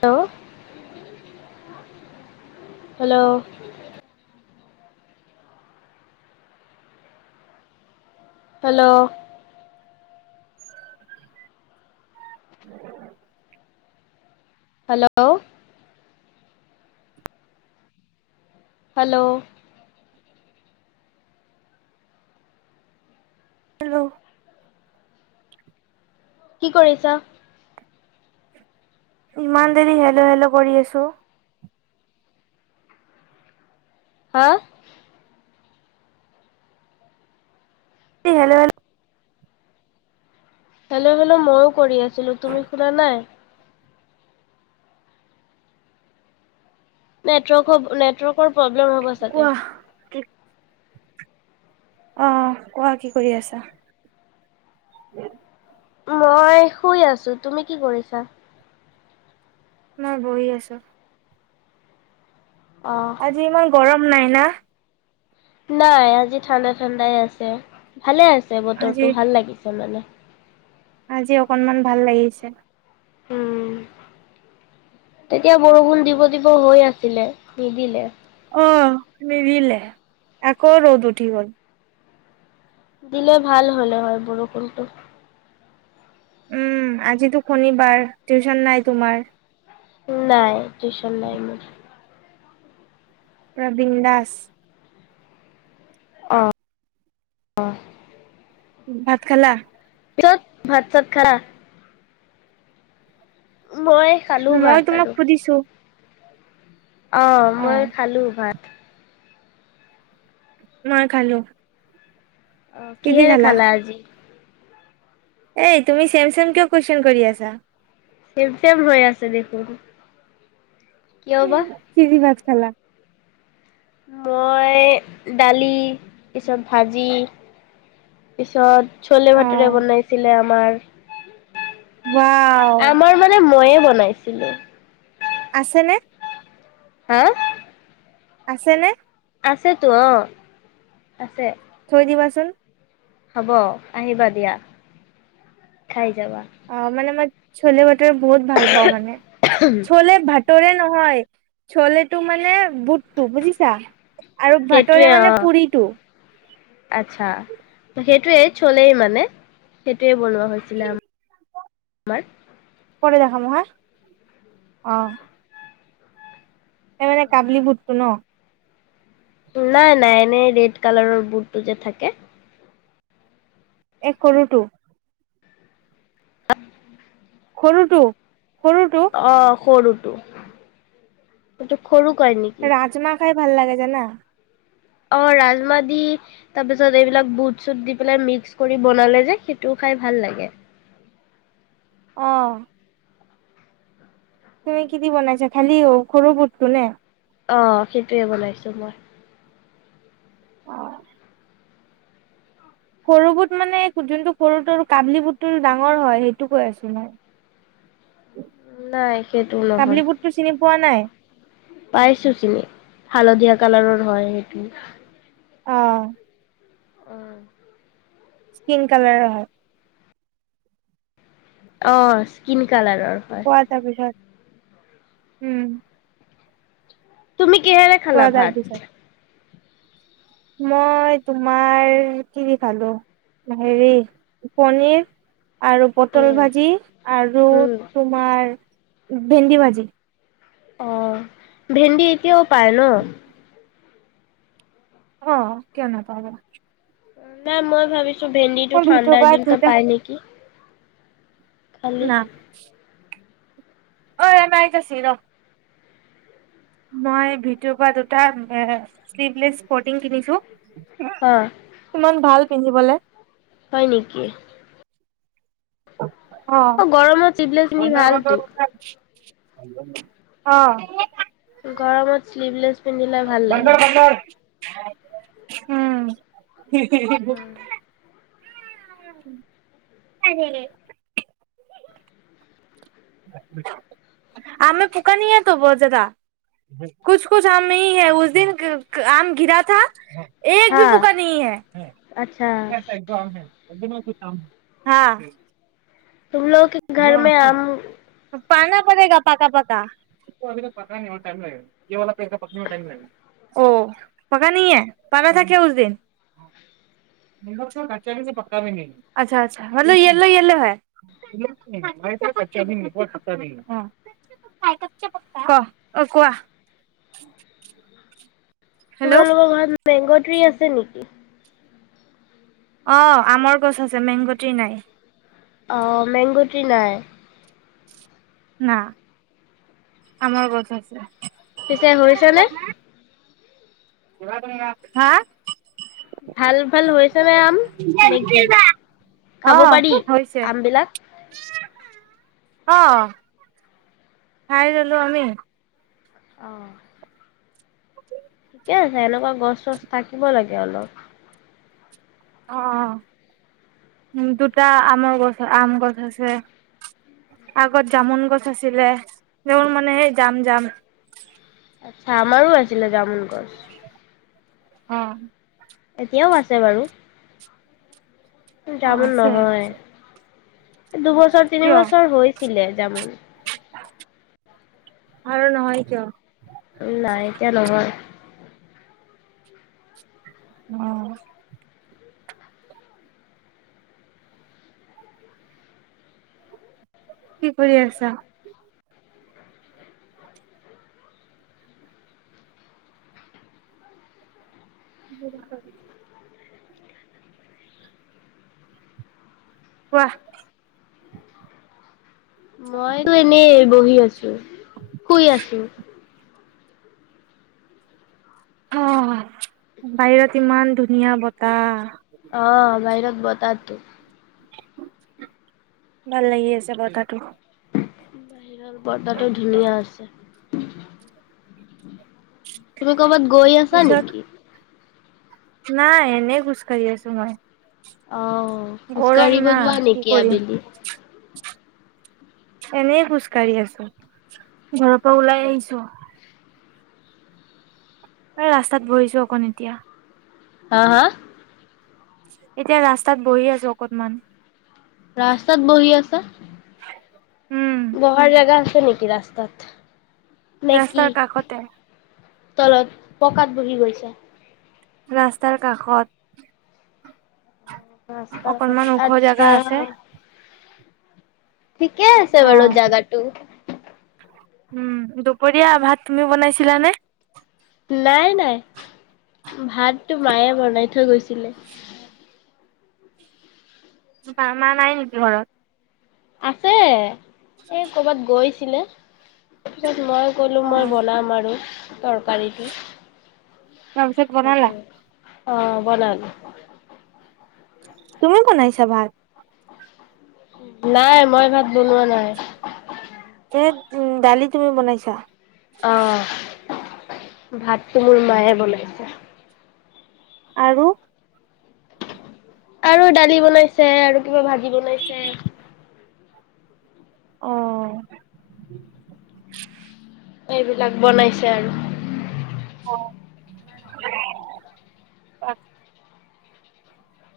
ত' [unintelligible] hello hello hello hello hello কি কৰিছা? ইমান দেৰি হেল্ল'- হেল্ল' কৰি আছো। হা হেল্ল'- হেল্ল' হেল্ল'- হেল্ল' মইয়ো কৰি আছিলো, তুমি শুনা নাই? নেটৱৰ্কৰ-নেটৱৰ্কৰ‌ প্ৰব্লেম। প্ৰব্লেম হ'ব কোৱা চাগে। অহ, কোৱা কি কৰি আছা? মই শুই আছো। তুমি কি কৰিছা? মই বহি আছো। অ আজি ইমান গৰম। নাই ন? নাই, আজি ঠাণ্ডা- ঠাণ্ডাই আছে। ভালে আছে আজি বতৰটো, ভাল লাগিছে। শোলা নে? আজি অকনমান ভাল লাগিছে। উম, তেতিয়া বৰষুণ দিব-দিব হৈ আছিলে, নিদিলে। অ নিদিলে, আকৌ ৰ'দ উঠি গ'ল। দিলে ভাল হ'লে হয় বৰষুণটো। উম, আজিতো শনিবাৰ টিউচন নাই তোমাৰ? নাই, টিউচন নাই মোৰ। প্ৰবীন দাস। আহ অ ভাত খালা ত ভাত চাত খা মই খালো মই ভাত তোমাক আৰু সুধিছো অ মই খালো ভাত মই খালো। অ কি দি কিহেৰে খালা আজি এই তুমি চেম চেম কিয় কুৱেশন কৰি আছা চেম চেম হৈ আছে দেখোন কিয় উ বা কি দি ভাত খালা মই দালি পিছত ভাজি পিছত ছলে অ ভাটৰে বনাইছিলে আমাৰ ৱাও আমাৰ মানে ময়ে বনাইছিলে আছেনে হা আছে নে আছেতো অ আছে আহিবাচোন হ'ব আহিবা দিয়া খাই যাবা অ মানে মই চলে ব টোৱে বহুত ভাল পাওঁ মানে চলে ভা তৰে নহয় চলেতটো মানে বুটটো বুজিছা আৰু সেইটোৱে ভাতৰে অ মানে পুৰিটো আচ্ছা সেইটোৱেই চলেই মানে সেইটোৱে বনোৱা হৈছিলে আমা। মাৰ প দেখাম মহা অহ সে মানে কাবলি বুটটো ন নাই নাই এনেই ৰেড কালাৰৰ বুটটো যে থাকে। এ সৰুটো [unintelligible] সৰুটো সৰুটো অ সৰু টো সৰু কৰে নেকি? ৰাজমাহ খাই ভাল লাগে জানা অ ৰাজমাহ দি তাৰপিছত এইবিলাক বুট চুট দি পেলাই মিক্স কৰি বনালে যে সেইটোও খাই ভাল লাগে। অহ তুমি কি‌দি বনাইছা? খালি সৰু বুতো নে? অ সেইটোৱে বনাইছো মই অ সৰু বুত মানে যোনটো সৰুটোৰ কাবলি বুটটো ডাঙৰ হয় সেইটো কৈ আছো মই নাই সেইটো কাবলি নহয় বুটটো চিনি পোৱা নাই, পাইছো চিনি হালধীয়া কালাৰৰ হয় সেইটো অ অহ স্কিন কালাৰ হয় অ স্কিন কালাৰ কোৱা তাৰ পিছত উম তুমি কিহেৰে কোৱা খালা ভাত? তাৰপিছত মই তোমাৰ কি কি খালো হেৰি পনীৰ আৰু পটল উম ভাজি আৰু উম তোমাৰ ভেন্দি ভাজি আহ ভেন্দি এতিয়াও পায় ন, অহ কিয় না পাবা? না মই ভাবিছো- ভেন্দিটো ভিতৰ ঠাণ্ডাৰ পৰা দিন ত দুটা পায় নেকি? খালি না অঐ আইত আছে ৰ মই ভিটৰ পৰা দুটা শ্লিভলেছ‌ ইছপৰ্টিং কিনিছো। হা ইমান ভাল পিন্ধিবলে হয় নেকি? অ অ গৰমত চিভলেছ ভাল তো, অ গৰমত শ্লিভলেছ পিন্ধিলে ভাল লাগে উম হি হি হি হি [unintelligible] আমে পুকা নাই হে টো বহুত জাদা কোচ কোচ আম নাহি হে উচ্ দিন আম গিৰা থা এক বি হা পোকা নাহি হে। আচ্ছা হ চ একদম হ [unintelligible] হা। টোমলগ ঘৰ মে আম পাৰনা পৰেগা পকা পকা মতলব য়েল্লো য়েল্লো হে। অঁ অঁ কোৱা। হেল্ল' তোমালোকৰ ঘৰত নাই। মেংগ' ট্ৰি আছে নেকি? অঁ, আমৰ গছ আছে মেংগটি নাই। অঁ, মেংগতৃ নাই। ন আমাৰ গছ আছে। পিছে হৈছে নে? হা। ভাল ভাল হৈছে নে আম নেকি অ খাব পাৰি আমবিলাক। অঁ খাই ললো আমি। অঁ। উ [unintelligible] এহ তেওঁলোক। গছ চছ থাকিব লাগে। হেল্ল। অঁ অঁ উম, দুটা আমৰ গছ আম গছ আছে আগত জামুন গছ আছিলে মানে সেই জাম জাম। আচ্ছা আমাৰো আছিলে জামুন গছ।। অঁ। এতিয়াও আছে বাৰু। অ জামুুন আছে নহয়। দুবছৰ কিয় তিনিবছৰ হৈছিলে জামুন, আৰু নহয় কিয়? নাই এতিয়া নহয়, উম। কি কৰি আছা? [unintelligible] কোৱা, মইতো এনেই বহি আছো শুই আছো, অঁ, বাহিৰত ইমান ধুনীয়া বতাহ। অঁ, বাহিৰত। বতৰটো। ভাল লাগি আছে বতৰটো বাহিৰত বতাহটো ধুনীয়া আছে। তুমি কৰ'বাত গৈ আছা পিছত নেকি? নাই এনে খুজ কঢ়ি আছো মই অ গৰম খোজকাঢ়িব না যোৱা কি নেকি কৰিম আবেলি এনে খোজকাঢ়ি আছো ঘৰৰ পৰা ওলাই আহিছো এই ৰাস্তাত বহিছো অকণ এতিয়া, হা হা এতিয়া ৰাস্তাত বহি আছো অকনমান। ৰাস্তাত বহি আছা উম বহাৰ জেগা আছে নেকি ৰাস্তাত নে কি ৰাস্তাৰ কাষতে তলত পকাত বহি গৈছে ৰাস্তাৰ কাষত ৰাস্তাৰ অকনমান কাষত ওখ আচ্ছা জেগা আছে উম ঠিকে আছে অ বাৰু জাগাটো উম দুপৰীয়া ভাত তুমি বনাইছা? লানে নাই নাই ভাতটো মায়ে বনাই থৈ গৈছিলে বা মা নাই নেকি ঘৰত আছে এ কৰ'বাত গৈছ হেল তাৰপিছত মই কলো অ মই বনাম আৰু তৰকাৰীটো তাৰপিছত বনালা? সেইটো অ বনালো। তুমি বনাইছা ভাত? নাই মই ভাত বনোৱা নাই এ উম দালি তুমি বনাইছা? অহ ভাতটো মোৰ মায়ে বনাইছে আৰু আৰু দালি বনাইছে আৰু কিবা ভাজি বনাইছে। অ এইবিলাক বনাইছে আৰু অ অ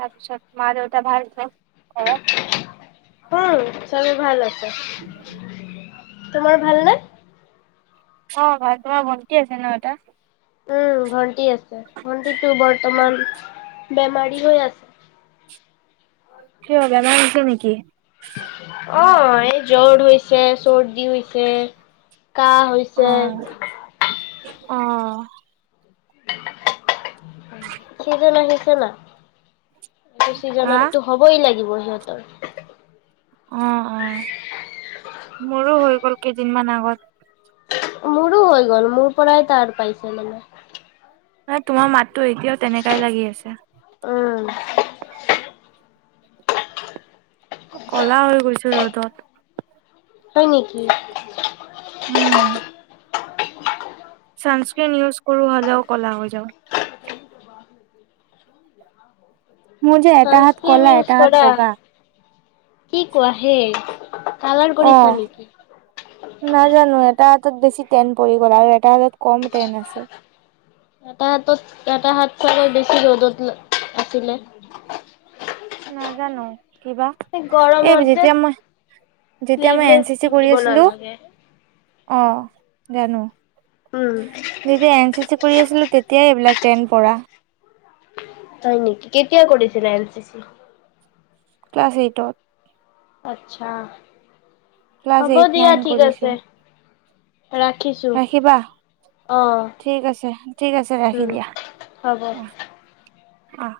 তাৰপিছত মা দেউতা ভাল ন ঘৰত উম চবেই ভাল আছে তোমাৰ ভাল নে অ ভাল তোমাৰ ভন্তি আছে ন এটা উম ভণ্টি আছে ভণ্টিটো বৰ্তমান বেমাৰী হৈ আছে কিবা বেমাৰ হৈছে নেকি অ এই জ্বৰ হৈছে চৰ্দি হৈছে কাঁহ হৈছে অ [unintelligible] চিজন আহিছে না হা চিজনতো হ'বই লাগিব সিহঁতৰ অ অ মোৰো হৈ গ'ল কেইদিনমান আগত মোৰো হৈ গ'ল মোৰ পৰাই তাৰ পাইছে মানে নাই তোমাৰ মাত তো এতিয়াও তেনেকাই লাগি আছে উম, ক'লা হৈ গৈছে ৰ'দত হয় নেকি ছানস্ক্ৰিন ইউজ কৰোঁ হ'লেও ক'লা হৈ যাওঁ হ [unintelligible] মোৰ যে এটা হাত কলা এটা হাত বগা কি কোৱা হে কালাৰ অ কৰিছা নেকি? নাজানো এটা বেছি টেনট পৰি গ'ল আৰু এটা কম টেন আছে এটা হাতত এটা হাত চাগৈ বেছি ৰ'দত আছিলে নাজানো কিবা এই এই গৰমত যে যেতিয়া মই যেতিয়া মই এন শ্লিভলেছ চি চি কৰি পিন্ধিব আছিলোঁ নালাগে। অ জানো উম, যেতিয়া এন চি চি কৰি আছিলোঁ তেতিয়াই এইবিলাক টেন পৰা হয় নেকি কেতিয়া কৰিছিলা এন চি চি ক্লাছ এইটত আচ্ছা ক্লাছ হ'ব এইট দিয়া নাইন ঠিক কৰিছো। আছে ৰাখিছোঁ ৰাখিবা অঁ ঠিক আছে ঠিক আছে ৰাখি দিয়া হ'ব অ। অ